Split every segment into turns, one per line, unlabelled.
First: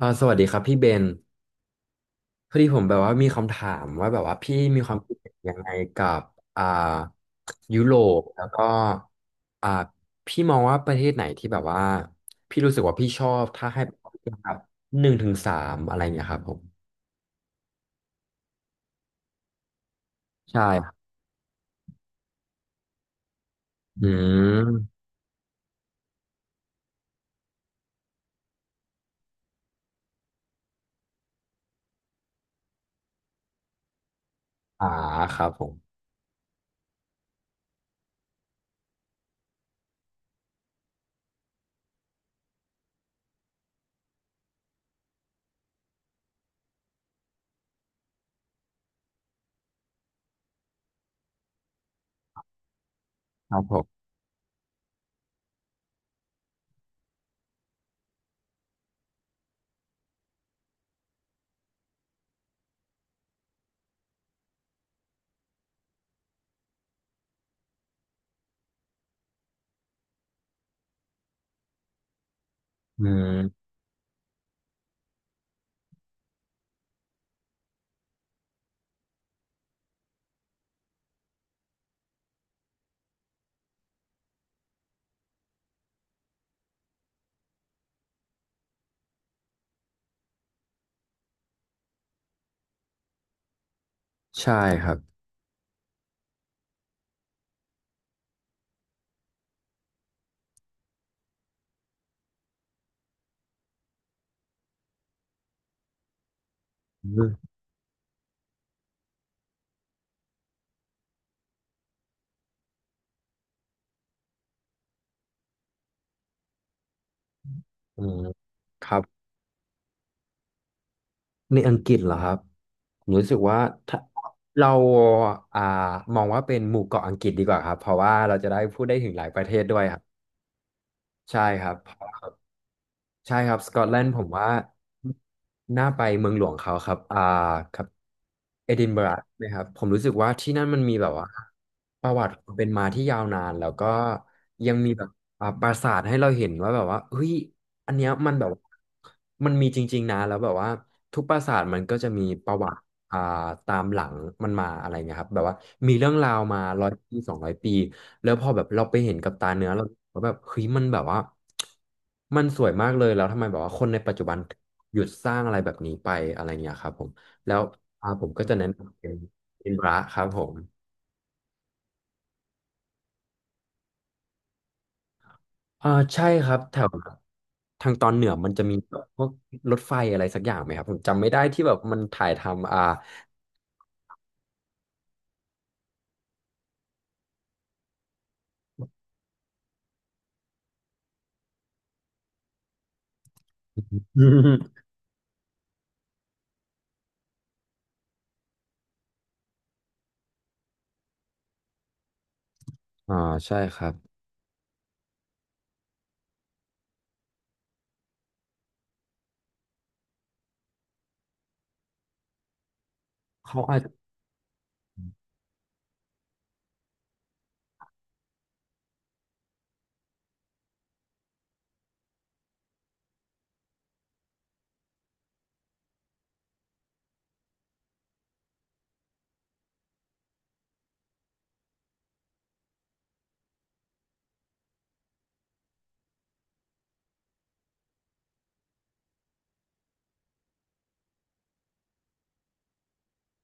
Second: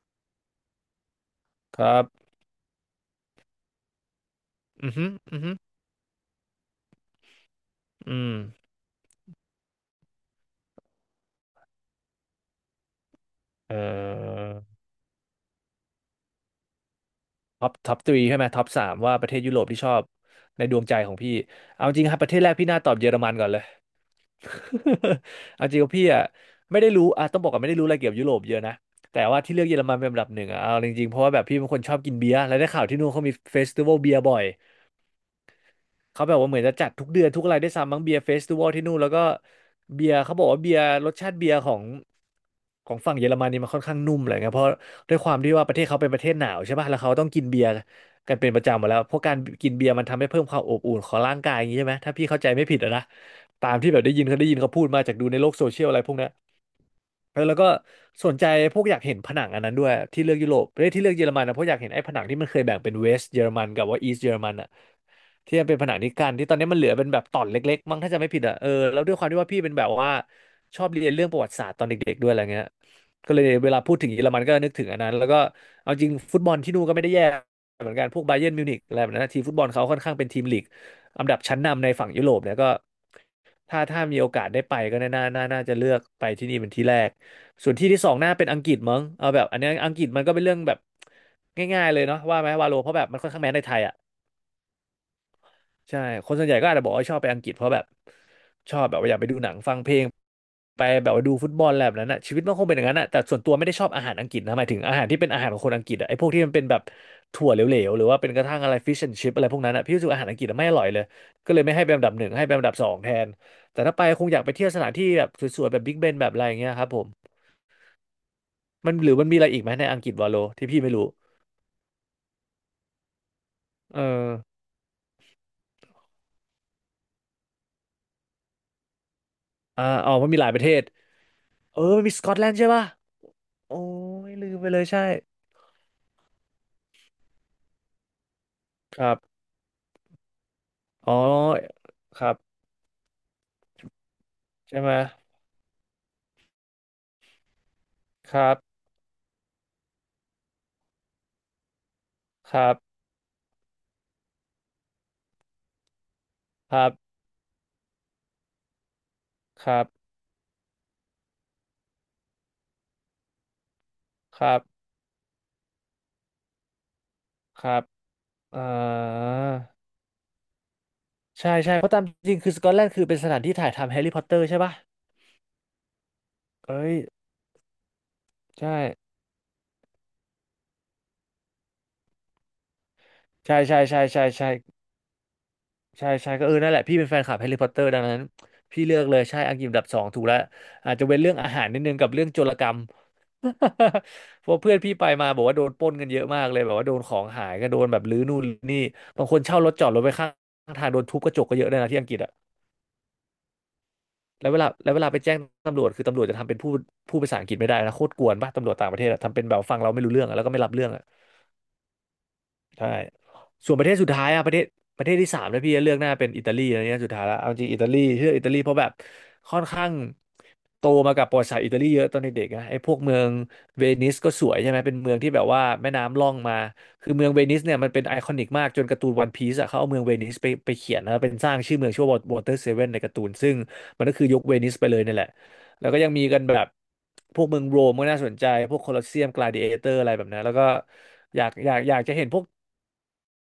สวัสดีครับพี่เบน
ครับ
พอดีผมแบบว่ามีคำถามว่าแบบว่าพี่มีค
อือ
วาม
ฮึ
คิดเห็น
อือฮึ
ยังไงกับอ่ายุโร
อื
ป
ม
แล้วก็อ่าพี่มองว่าประเทศไหนที่แบบว่าพี่รู้สึกว่าพี่ชอบถ้า
เอ่
ให้แบบ
อ
ครับหนึ่งถึงสามอะไรเงี้ยครับผม
ท็อปทรีใช่ไหมท็อปสามว่าประเทศยุโรปที่ชอบ
ใช่
ในดวง
ครับ
ใจของพี่เอาจริงครับประเทศแรกพี่น่าตอบเยอรมันก่อนเลย
อืม
เอาจริงว่าพี่อ่ะไม่ได้รู้อ่ะต้องบอกก่อนไม่ได้รู้อะไรเกี่ยวกับยุโรปเยอะนะแต่ว่าที่เลือกเยอรมันเป็นอันดับหนึ่งอ่ะเอาจริงๆเพราะว่าแบบพี่เป็นคนชอบกินเบียร์แล้วได้ข่าวที่นู่นเขามีเฟสติวัลเบียร์บ่อย
อ่าครับผม
เขาแบบว่าเหมือนจะจัดทุกเดือนทุกอะไรได้วยซ้ำมั้งเบียร์เฟสติวัลที่นู่นแล้วก็เบียร์เขาบอกว่าเบียร์รสชาติเบียร์ของฝั่งเยอรมันนี่มันค่อนข้างนุ่มอะไรเงี้ยเพราะด้วยความที่ว่าประเทศเขาเป็นประเทศหนาวใช่ป่ะแล้วเขาต้องกินเบียร์กันเป็นประจำหมดแล้วเพราะการกินเบียร์มันทำให้เพิ่มความอบอุ่นของร่างกายอย่างนี้ใช่ไหมถ้าพี่เข้าใจไม่ผิดอะนะ
ครับ
ตา
ผ
มที่แบ
ม
บได้ยินเขาพูดมาจากดูในโลกโซเชียลอะไรพวกเนี้ยเออแล้วก็สนใจพวกอยากเห็นผนังอันนั้นด้วยที่เลือกยุโรปประเทศที่เลือกเยอรมันนะเพราะอยากเห็นไอ้ผนังที่มันเคยแบ่งเป็นเวสต์เยอรมันกับว่าอีสต์เยอรมัน ที่มันเป็นผนังนิกันที่ตอนนี้มันเหลือเป็นแบบตอนเล็กๆมั้งถ้าจะไม่ผิดอ่ะเออแล้วด้วยความที่ว่าพี่เป็นแบบว่าชอบเรียนเรื่องประวัติศาสตร์ตอนเด็กๆด้วยอะไรเงี้ย
อื
ก็เลย
ม
เวลาพูดถึงเยอรมันก็นึกถึงอันนั้นแล้วก็เอาจริงฟุตบอลที่นู่นก็ไม่ได้แย่เหมือนกันพวกบาเยิร์นมิวนิกอะไรแบบนั้นนะทีมฟุตบอลเขาค่อนข้างเป็นทีมลีกอันดับชั้นนำในฝั่งยุโรปเนี่ยก็ถ้ามีโอกาสได้ไปก็น่าจะเลือกไปที่นี่เป็นที่แรกส่วนที่สองน่าเป็นอังกฤษมั้งเอาแบบอันนี้อังกฤษมันก็เป็นเรื่องแบบง่ายๆเลยเนาะว่าไหมวาโลเพราะแบบมันค่อนข้างแมสในไทย
ใช่ครับ
ใช่คนส่วนใหญ่ก็อาจจะบอกว่าชอบไปอังกฤษเพราะแบบชอบแบบว่าอยากไปดูหนังฟังเพลงไปแบบว่าดูฟุตบอลอะไรแบบนั้นน่ะชีวิตมันคงเป็นอย่างนั้นน่ะแต่ส่วนตัวไม่ได้ชอบอาหารอังกฤษนะหมายถึงอาหารที่เป็นอาหารของคนอังกฤษอ่ะไอ้พวกที่มันเป็นแบบ
อื
ถั่ว
ม
เหลวๆหรือว่าเป็นกระทั่งอะไรฟิชแอนชิพอะไรพวกนั้นอ่ะพี่รู้สึกอาหารอังกฤษอะไม่อร่อยเลยก็เลยไม่ให้เป็นอันดับหนึ่งให้เป็นอันดับสองแทนแต่ถ้าไปคงอยากไปเที่ยวสถานที่แบบสวยๆแบบบิ๊กเบนแบบอะไรอย่างเงี้ยครับผม
อืมค
มัน
รับ
หรือมันมีอะไรอีกไหมในอังกฤษวาโลที่พี่ไม่รู้
ในอังกฤษเหรอครับผมรู้สึกว่าถ้า
เออ
เราอ่ามองว่าเป็นหมู่เกาะอังกฤษดีกว่าครับเพราะว่าเราจะได้พูดได้ถึงหลายประเทศด้วย
อ่า
ครับ
อ๋อมันมีหลายประเทศ
ใช่ครับ
เออ
เพราะ
มันมีส
ว่า
กอตแลนด์ใช่ปะ
ใช่ครับส
โอ้
กอตแลนด์ผม
ยลื
ว่า
มไปเลยใช่
น่าไปเมืองหลวงเขาครับอ่าครับเอดิน
ค
บะ
รั
ระ
บ
นะครับผมรู้สึกว่าที่นั่นมันมีแบ
อ๋
บ
อ
ว่าประ
ค
วั
รั
ติ
บ
ความเป็นมาที่ยาวนานแล้วก็ยัง
ใช่ไห
มี
ม
แบบปราสาทให้เราเห็นว่าแบบว่าเฮ้ยอันเนี้ยมัน
ค
แบ
รั
บ
บ
ว่ามันมีจริงๆนะแล้วแบบว่าทุกปราสาทมันก็จะมีป
ค
ระ
รั
วั
บ
ติ อ่าตามหลังมันมาอะไรเงี้ยครับแบบว่ามีเรื่องราวมา
ค
ร้
รั
อย
บ
ปีสองร้อยปีแล้วพอแบบเราไปเห็นกับตาเนื้
ค
อ
รั
เรา
บ
ก็แบบเฮ้ยมันแบบว่ามันสวยมากเลยแล้วทำไมแบบว่าคนในปัจจุบัน
ครับ
หยุดสร้างอะไรแบบนี้ไปอะไรเงี้ยครับผมแล้ว
ครับ
ผมก็จะ
อ่
แนะนำเป็น
า
ระครับผม
ใช่ใช่เพราะตามจริงคือสกอตแลนด์คือเป็นสถานที่ถ่ายทำแฮร์รี่พอตเตอร์ใช่ปะ
อ่าใช่ครับแถ
เอ้
ว
ย
ทางตอนเหนือมันจะ
ใช่
มีแบบพวกรถไฟอะไรสักอย่างไหมครับผมจำไม่ได้ที่แบบมันถ่ายทำ
ใช่ใช่ใช่ใช่ใช่ใช่ใช่ก็เออนั่นแหละพี่เป็นแฟนคลับแฮร์รี่พอตเตอร์ดังนั้นพี่เลือกเลยใช่อังกฤษอันดับสองถูกแล้วอาจจะเว็นเรื่องอาหารนิดนึงกับเรื่องโจรกรรม เพราะ เพื่อนพี่ไปมาบอกว่าโดนปล้นกันเยอะมากเลยแบบว่าโดนของหายก็โดนแบบรื้อนู่นรื้อนี่บางคนเช่ารถจอดรถไว้ข้างทางโดนทุบกระจกก็เยอะเลยนะที่อังกฤษอะ
อ่าใช่ครับ
แล้วเวลาไปแจ้งตำรวจคือตำรวจจะทำเป็นพูดภาษาอังกฤษไม่ได้นะโคตรกวนป่ะตำรวจต่างประเทศอะทำเป็นแบบฟังเราไม่รู้เรื่องอะแล้วก็ไม่รับเรื่องอะ ใช่
เขา
ส่ว
อา
น
จ
ประ
จะ
เทศสุดท้ายอะประเทศที่สามแล้วพี่จะเลือกหน้าเป็นอิตาลีอะไรเงี้ยสุดท้ายแล้วเอาจริงอิตาลีเลือกอิตาลีเพราะแบบค่อนข้างโตมากับประวัติศาสตร์อิตาลีเยอะตอนเด็กๆนะไอ้พวกเมืองเวนิสก็สวยใช่ไหมเป็นเมืองที่แบบว่าแม่น้ำล่องมาคือเมืองเวนิสเนี่ยมันเป็นไอคอนิกมากจนการ์ตูนวันพีซอะเขาเอาเมืองเวนิสไปเขียนนะเป็นสร้างชื่อเมืองชื่อว่าวอเตอร์เซเว่นในการ์ตูนซึ่งมันก็คือยกเวนิสไปเลยนี่แหละแล้วก็ยังมีกันแบบพวกเมืองโรมก็น่าสนใจพวกโคลอสเซียมกลาดิเอเตอร์อะไรแบบนั้นแล้วก็อยากจะเห็นพวก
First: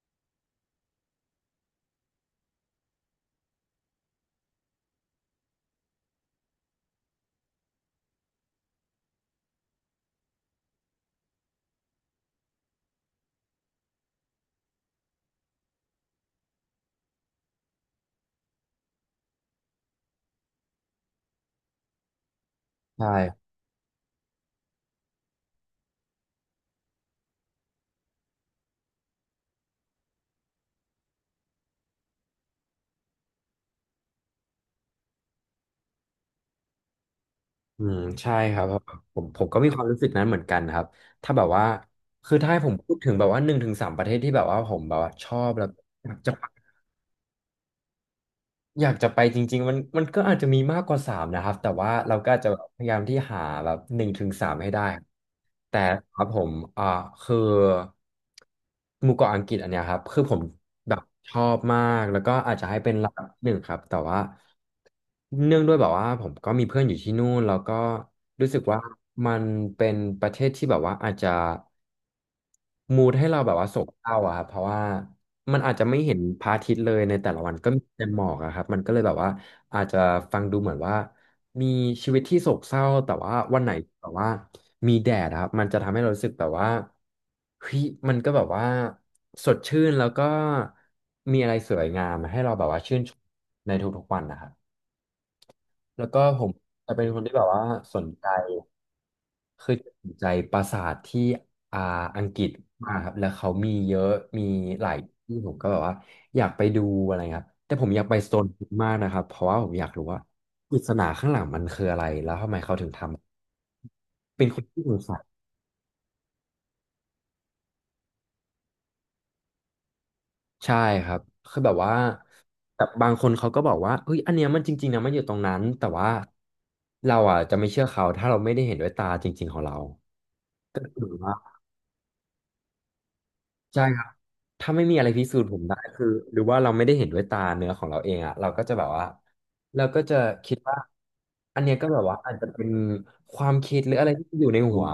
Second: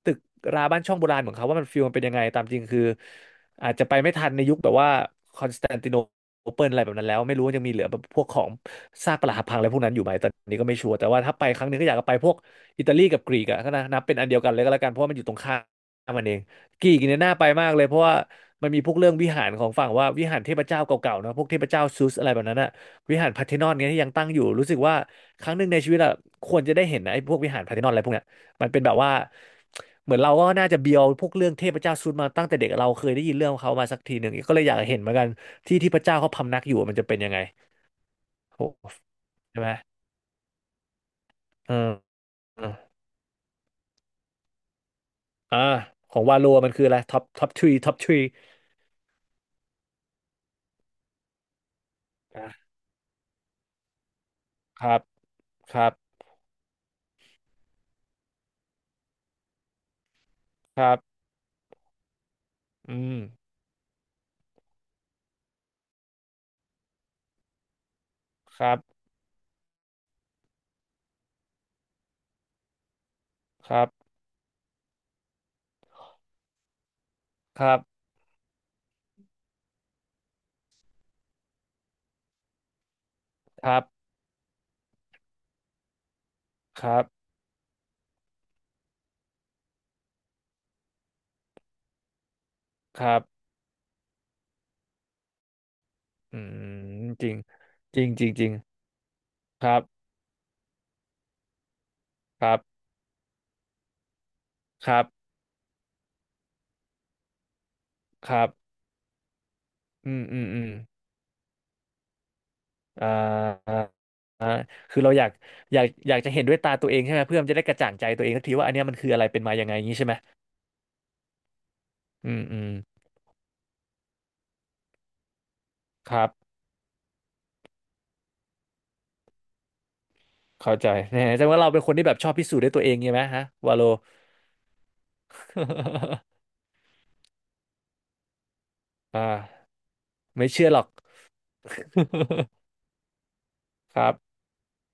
ตึกราบ้านช่องโบราณของเขาว่ามันฟิลมันเป็นยังไงตามจริงคืออาจจะไปไม่ทันในยุคแบบว่าคอนสแตนติโนเปิลอะไรแบบนั้นแล้วไม่รู้ว่ายังมีเหลือแบบพวกของซากปรักหักพังอะไรพวกนั้นอยู่ไหมตอนนี้ก็ไม่ชัวร์แต่ว่าถ้าไปครั้งหนึงก็อยากจะไปพวกอิตาลีกับกรีกอะก็นะนับเป็นอันเดียวกันเลยก็แล้วกันเพราะว่ามันอยู่ตรงข้ามมันเองกรีกเนี่ยน่าไปมากเลยเพราะว่ามันมีพวกเรื่องวิหารของฝั่งว่าวิหารเทพเจ้าเก่าๆนะพวกเทพเจ้าซูสอะไรแบบนั้นอะ
ใ
วิหารพาร์
ช่
เธนอนเนี่ยที่ยังตั้งอยู่รู้สึกว่าครั้งหนึ่งในชีวิตอะควรจะได้เห็นนะไอ้พวกวิหารพาร์เธนอนอะไรพวกเนี้ย มันเป็นแบบว่าเหมือนเราก็น่าจะเบียวพวกเรื่องเทพเจ้าซุดมาตั้งแต่เด็กเราเคยได้ยินเรื่องของเขามาสักทีหนึ่งก็เลยอยากเห็นเหมือนกันที่ที่พระเจ้าเขาพำนักอยู่มันจะเป็นยังไง
อืมใช่ครับ
โอ้
เพราะผมก็
ใช่ไห
มี
ม
ความรู้สึกนั้นเหมือนกันครับถ้าแบบว่า
เออ
คือถ้าให้
เออ
ผมพูดถึงแบบว่าหนึ่งถึงสามประเทศที่แบบว่าผมแบบว่าชอบ
อ่า
แล้วอ
ข
ยาก
อง
จะ
วา
ไป
โลมันคืออะไรท็อปท็อปทรีท็อปทรี
อยากจะไปจริงๆมันก็อาจจะมีมากกว่าสามนะครับแต่ว่าเราก็อาจจะแบบ
อ่ะ
พยายามที่หาแบบหนึ่งถึงสามให้ได้
ค
ค
รับ
รับ
ค
แต่
รับ
ครับผมอ่าคือหมู่เกาะอังกฤษอันเนี้ยครับคือผม
ค
แบ
รั
บ
บ
ชอบมากแล้วก็อาจจะให้เป็น
อื
ลำ
ม
ดับหนึ่งครับแต่ว่าเนื่องด้วยแบบว่าผมก็มีเพื่อนอยู่ที่นู่นแล้วก็รู้สึ
ค
ก
รั
ว่า
บ
มันเป็นประเทศที่แบบว่าอาจจะ มูดให้เราแบบว่า
ค
โศ
รั
ก
บ
เศร้าอะครับเพราะว่ามันอาจจะไม่เห็นพระอาทิตย์เลยในแต่ละวัน
ค
ก็
รับ
มีแต่หมอกอะครับมันก็เลยแบบว่าอาจจะฟังดูเหมือนว่ามีชีวิตที่โศกเศร้าแต่ว่าวัน
ค
ไหน
รับ
แบบว่ามีแดดอะครับมันจะทำให้เรารู้สึกแบบว่า
ครับ
เฮ้ยมันก็แบบว่าสดชื่นแล้วก็มีอะไรสวยงามให้เราแบบว่าชื่
ค
นช
รั
ม
บ
ในทุกๆวันนะครับแล้วก็
อื
ผมจะเป็
ม
นคน
จ
ที่
ริง
แบบว่าส
จริ
น
งจ
ใจ
ริงจริง
เค
ค
ย
รั
ส
บ
นใจปราสาทที่อ่าอังก
ค
ฤษ
รับ
มากครับแล้วเขามีเยอะมีห
ค
ลาย
รับ
ที่ผมก็แบบว่าอยากไปดูอะไรครับแต่ผมอยากไป
ค
สโต
รั
นฮิล
บ
ล์มากนะครับเพราะว่าผมอยากรู้
อื
ว่า
มอืมอืม
ปริศนาข้างหลังมันคืออะไร
อ่า
เป็
อ่า
นคนที่ส
คื
ง
อเรา
สั
อ
ย
ยากอยากอยากจะเห็นด้วยตาตัวเองใช่ไหมเพื่อมันจะได้กระจ่างใจตัวเองสักทีว่าอันเนี้ยมันคืออะไรเป็นมายังไงอย่างนี้ใช่ไหม
ใช่ครับคือแบบว่า
อืมอืม
แต่บางคนเขาก็บอกว่าเฮ้ยอันเนี้ยมันจริงๆนะมันอยู่ตรงนั้นแต่ว่า
ครับ
เราอ่ะจะไม่เชื่อเขาถ้าเราไม่ได้เห็นด้วยตาจริงๆของเรา
เข้าใจแน่แสดงว่าเราเป็นคนที่แบบชอบพิสูจน์ด้วยตัวเองใช่ไหมฮะวา
ใช่
โล
ครับถ้าไม่มีอะไรพิสูจน์ผมได้คือ หรือว่าเราไม่ได้เห็นด้วยตาเนื้อของเราเองอะเราก็จะแบบว่า
อ่า
เราก็จะ
ไม่
คิด
เชื่อ
ว่า
หรอก
อันเนี้ยก็แบบว่าอาจจะเป็น ความคิดหรือ
ค
อะ
รั
ไร
บ
ที่อยู่ในหัว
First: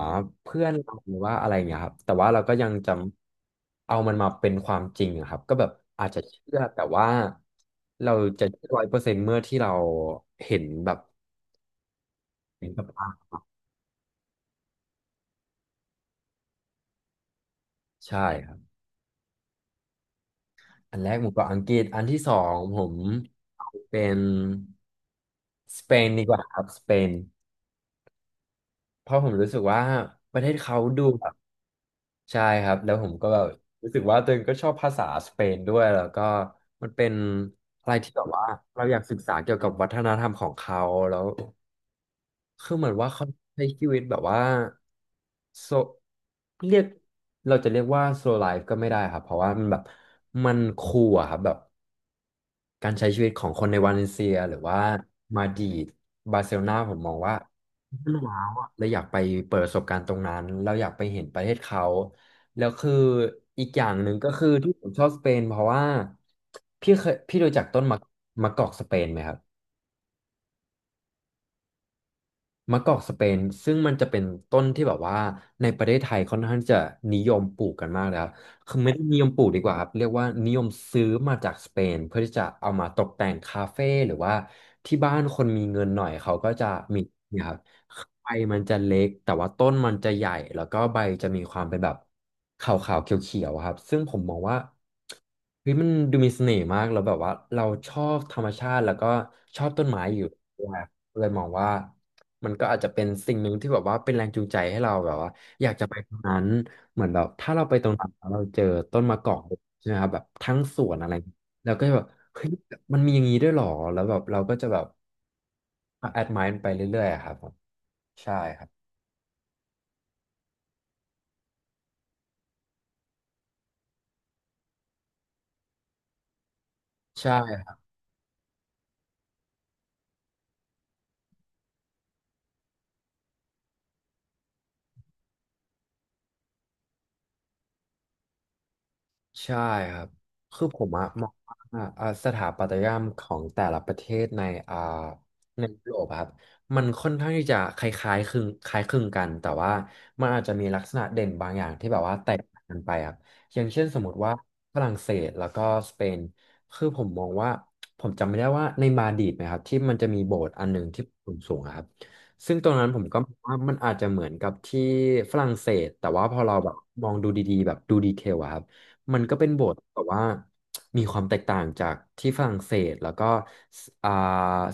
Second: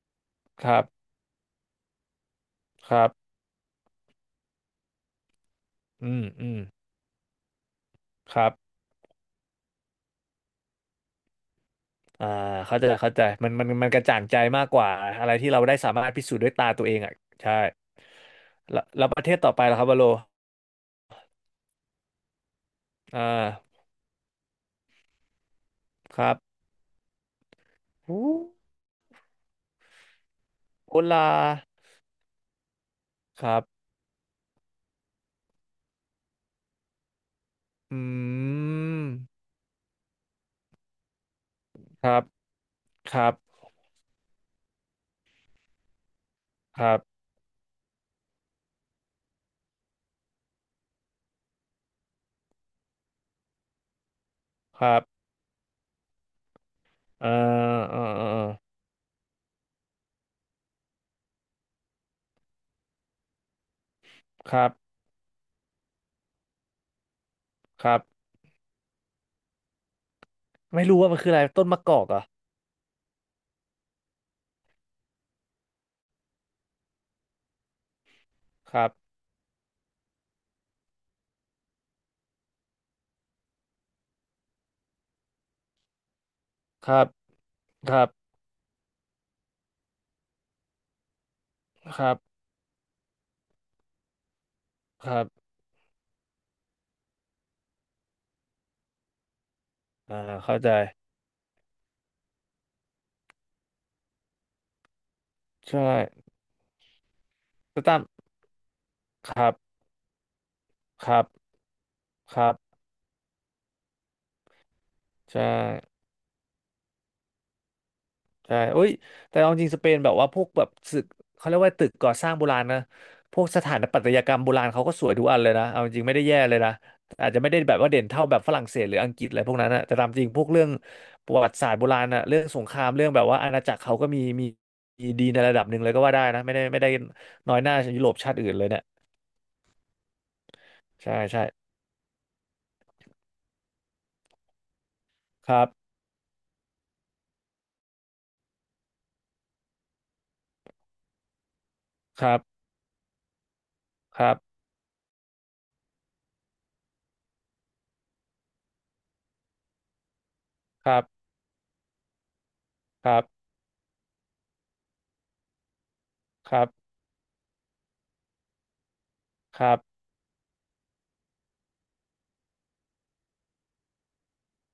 เพื่
ค
อน
รั
เรา
บ
หรือว่าอะไรเงี้ยครับแต่ว่าเราก็ยังจ
ครับ
ำเอามันมาเป็นความจริงอะครับก็แบบอาจ
อื
จะ
มอื
เชื่อ
ม
แต่ว่าเรา
ค
จะ
รับ
100%เมื่อที่เราเห็นแบบ
อ่า
เห็น
เข้า
กั
ใจ
บตา
เข้าใจมันกระจ่างใจมากกว่าอะไรที่เราได้สามารถพิสูจน์ด้วยตาตัวเองอ่ะใช่
ใช่ครับ
แล้วประเทศต่อไปล่ะครับวาโล
อันแรกหมูเกรอบอังกฤษอันที่สองผม
อ่า
เป็นสเปน
ค
ดี
รั
ก
บ
ว่าครับสเปนเพราะผมรู้สึกว่าประเทศเขา
โอ
ดูแบ
ลา
บใช่ครับแล้วผมก็แบ
ค
บ
รับ
รู้สึกว่าตัวเองก็ชอบภาษาสเปนด้วยแล้วก็มันเป็นอะไรที่แบบ
อื
ว่าเราอยากศึกษา
ม
เกี่ยวกับวัฒนธรรมของเขาแล้ว
ครับ
คือเหมือนว่า
ครั
เขา
บ
ใช้ชีวิตแบบว่าโซเรีย
ค
ก
รับ
เราจะเรียกว่าโซไลฟ์ก็ไม่ได้ครับเพราะว่ามันแบบมันคูลอะครับแบบ การใช้ชีวิตของคนในวาเลนเซียหรือว่า
ครับ
มาดริดบาร์เซโลนาผมมอง
เอ่
ว่า
อเอ่
มั
อ
น
เอ่อ
ว้า
เอ่
ว
อ
อะเราอยากไปเปิดประสบการณ์ตรงนั้นเราอยากไปเห็นประเทศเขาแล้วคืออีกอย่างหนึ่งก็คือ
ครับ
ที่ผมชอบสเปนเพราะว่าพี่เคยพี่รู้จักต้น
ครั
มะ
บ
มะกอกสเปนไหมครับ
ไม่รู้ว่ามันคืออะไรต้นมะกอกเหรอ่ะ
มะกอกสเปนซึ่งมันจะเป็นต้นที่แบบว่าในประเทศไทยค่อนข้างจะนิยมปลูกกันมากแล้คคื
ค
อ
รั
ไม่
บ
ได้นิยมปลูกดีกว่าครับเรียกว่านิยมซื้อมาจากสเปนเพื่อที่จะเอามาตกแต่งคาเฟ่หรือว่าที่บ้านคนมีเงินหน่อยเขาก็จะ
ค
มี
รับ
เนะครับ
ครับ
ใบมันจะเล็กแต่ว่าต้นมันจะใหญ่แล้วก็ใบจะมีความเป็นแบบ
ครับ
ขาวๆเขียวๆอะครับซึ่งผมมองว่า
ครับ
เฮ้ยมันดูมีเสน่ห์มากแล้วแบบว่าเราชอบธรรมชาติแล้วก็ชอบต้นไม้
อ่า
อยู่
เข้า
ด้วย
ใจ
ครับเลยมองว่า มันก็อาจจะเป็นสิ่งหนึ่งที่แบบว่าเป็นแรงจูงใจให้เราแบบว่า
ใช่
นั้นเหมือนแบบถ้าเราไป
แต่
ตรง
ตาม
นั้นแล้วเราเจอต้นมะก
ค
อก
รับ
ใช่ไหมครับแบบทั้งสวน
ค
อะไร
รับ
เราก็จะแบบ
ค
เฮ้
รั
ย
บ
มันมีอย่างนี้ด้วยเหรอแล้วแบบเราก็จะแบบ
ใช่
แอดมายไปเรื่อยๆอะครับผมใช่
ใช่
ครับ
โอ้ยแต่เอาจริงสเปนแบบว่าพวกแบบตึกเขาเรียกว่าตึกก่อสร้างโบราณนะพวกสถาปัตยกรรมโบราณเขาก็สวยทุกอันเลยนะเอาจริงไม่ได้แย่เลยนะอา
ใช่
จจะไม่ได้แบบว่าเด่นเท่าแบบฝรั่งเศสหรืออังกฤษอะไรพวกนั้นนะแต่ตามจริงพวกเรื่องประวัติศาสตร์โบราณนะเรื่องสงครามเรื่องแบบว่าอาณาจักรเขาก็มีดีในระดับหนึ่งเลยก็ว่าได้นะ ไม่ได้น้อยหน้ายุโรปชาติอื่นเลยเนี่ย
ใช่ครับคือผมอะ
ใช่
มอง
ใช่
ว่าสถาปัตยกรรมของแต่ละประเทศในอ่า
ค
ใน
รับ
ยุโรปอะครับมันค่อนข้างที่จะคล้ายคลึงกันแต่ว่ามันอาจจะมีลักษณะเด่นบางอย่างที่แบบว่า
ค
แต
รั
ก
บ
ต่างกันไปครับอย่างเช่นสมม
ค
ติ
รั
ว่า
บ
ฝรั่งเศสแล้วก็สเปนคือผมมองว่าผมจำไม่ได้ว่าในมาดริดนะครับที่มันจะมีโบสถ์อันหนึ่ง
ครั
ที่
บ
สูงๆอะครับซึ่งตรงนั้นผม
ค
ก็
รับ
มองว่ามันอาจจะเหมือนกับที่ฝรั่งเศสแต่ว่าพอ
ค
เรา
รั
แบ
บ
บมองดูดีๆแบบดูดีเทลอะครับ มันก็เป็นโบ
ค
ส
รั
ถ์
บ
แบบว่ามีความแตกต่างจากที่ฝรั่งเศสแล้วก็สอ่า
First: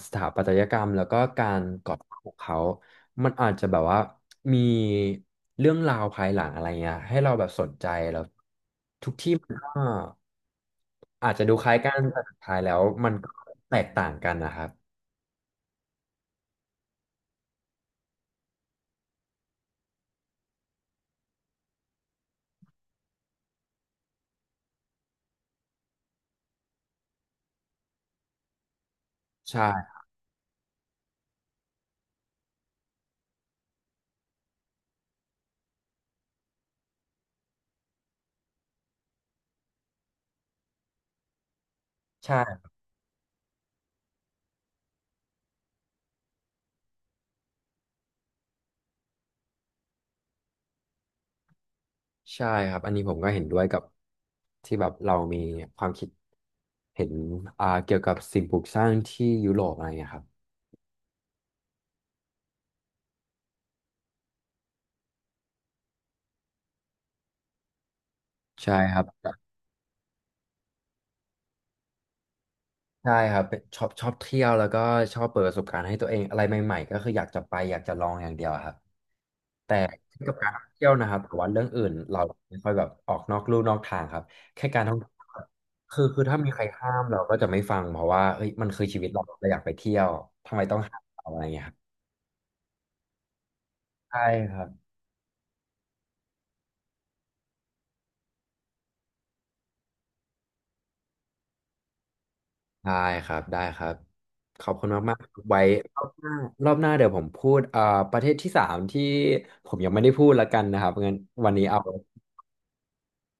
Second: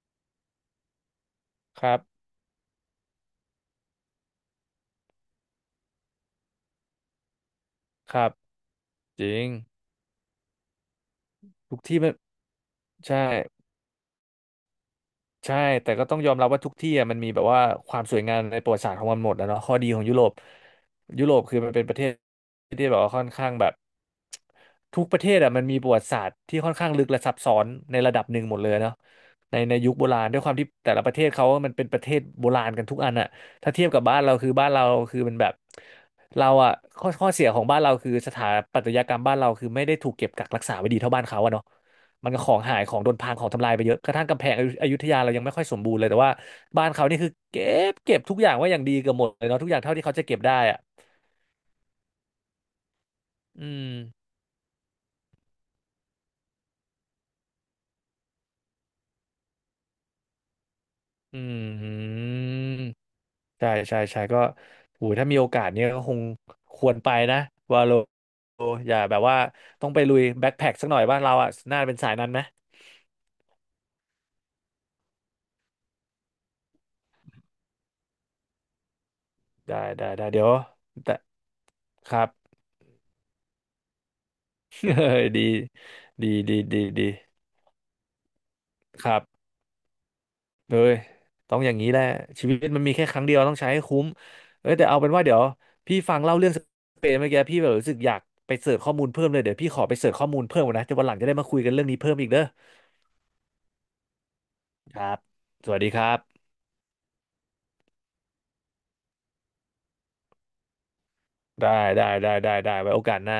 สถาปัตยกรรมแล้วก็การ
ค
ก่อ
รับ
สร้างของเขา มันอาจจะแบบว่ามีเรื่องราวภายหลังอะไรเงี้ยให้เราแบบสนใจ
ค
แล้ว
รับ
ทุก
จ
ที่
ริง
มันก็อาจจะดูคล้าย
ทุก
กั
ที่
น
มัน
แต่สุดท้ายแล้วมัน
ใช่
ก็แตกต่างกันนะครับ
ใช่แต่ก็ต้องยอมรับว่าทุกที่อะมันมีแบบว่าความสวยงามในประวัติศาสตร์ของมันหมดแล้วเนาะข้อดีของยุโรปยุโรปคือมันเป็นประเทศที่แบบว่าค่อนข้างแบบทุกประเทศอะมันมีประวัติศาสตร์ที่ค่อนข้างลึกและซับซ้อนในระดับหนึ่งหมดเลยเนาะในในยุ
ใช่
คโบราณด้วยความที่แต่ละประเทศเขามันเป็นประเทศโบราณกันทุกอันอะถ้าเทียบกับบ้านเราคือบ้านเราคือมันแบบเราอะข้อเสียของบ้านเราคือสถาปัตยกรรมบ้านเราคือไม่ได้ถูกเก็บกักรักษาไว้ดีเท่าบ้านเขาอะเนาะ มันก็ขอ
ใช่
งหายของโดนพังของทำลายไปเยอะกระทั่งกำแพงอยุธยาเรายังไม่ค่อยสมบูรณ์เลย แต่ว่าบ้านเขานี่คือเก็บทุกอย่างไว้อย่างดีเกือบหมดเลยเนาะทุกอย่างเท่าที่เขาจะเก็บได้อ่ะ
ใช่ครับอันนี้ผมก็เห็นด้วย
อื
กับ
ม
ที่แบบเรามีความคิดเห็นเกี่ยวกับสิ่งปลูกสร้างที่ยุโรปอะไรเงี้ยครับ
อืม ใช่ใช่ใช่ก็โอ้ยถ้ามีโอกาสเนี่ยก็คงควรไปนะวาโล
ใช่
อ
ค
ย่า
รั
แบบว่า
บ
ต้องไปลุยแบ็คแพ็คสักหน่อยบ้านเราอ่ะน่าเป็นสายนั้นไหม
ใช่ครับเป็นชอบเที่ยวแล้วก็ชอบเปิดประสบการณ์ให้ตัวเองอะไรใหม่ๆก็คืออยากจะไปอยากจะลองอย่างเดียวอะครับแต่
ได้ได้ได้
เกี่ยวกับ
เดี๋ย
กา
ว
รท่องเที่ยวนะค
แต่
รับแต่ว่าเรื่องอื่น
ค
เรา
รับ
ไม่ค่อยแบบออกนอกลู่นอกทางครับแค่การท่องเที่ยว ค
ดี
รับคือ
ดี
ถ้ามี
ดี
ใคร
ดี
ห้าม
ดี
เราก็จะไม่ฟังเพราะว่าเฮ้ยมันคือชีวิ
ค
ต
รั
เรา
บ
เราอยากไปเที่ยวทำไมต้อ
เอ้
ง
ย
ห้ามเราอะไรอย่าง
ต้อง
เงี้ย
อ
ครั
ย่า
บ
งนี้แหละชีวิตมันมีแค่ครั้งเดียวต้องใช้ให้คุ้ม
ใช่ครับ
เอ้ยแต่เอาเป็นว่าเดี๋ยวพี่ฟังเล่าเรื่องสเปนเมื่อกี้พี่แบบรู้สึกอยากไปเสิร์ชข้อมูลเพิ่มเลยเดี๋ยวพี่ขอไปเสิร์ชข้อมูลเพิ่มก่อนนะจะวันหลังจะได้มาคุยกันเรื่องนี้เพิ่มอีกเด้อ
ได้ครับได้ครับ ขอบคุณ
ครั
มาก
บ
ๆครับไว้
สวัส
ร
ดี
อ
ครั
บหน้า
บ
รอบหน้าเดี๋ยวผมพูดประเทศที่สามที่ผมยังไม่ได้พูดละกันนะครับงั้นวันนี้เอา
ได้ได้ได้ได้ได้ไว้โอกาสหน้า